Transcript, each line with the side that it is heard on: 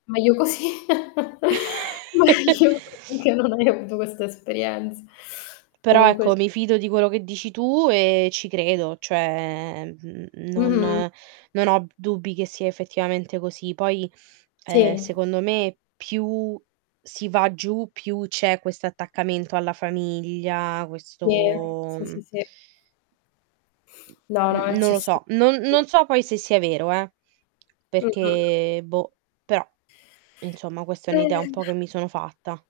left: Meglio così, meglio così, che non hai avuto questa esperienz
right: Però
left: comunque s
right: ecco mi fido di quello che dici tu e ci credo, cioè n non
left: Mh-mh.
right: non ho dubbi che sia effettivamente così. Poi, ehm,
left: Sì
right: secondo me più si va giù, più c'è questo attaccamento alla famiglia,
left: Sì,
right: questo,
left: sì, sì,
right: mhmm
left: sì.
right: mhmm,
left: No, no, è
right: n non lo
left: accessibile.
right: so. Non non so poi se sia vero, eh,
left: Mh-mh.
right: perchè boh, però insomma questa è un'idea un
left: Eh.
right: po' che mi sono fatta.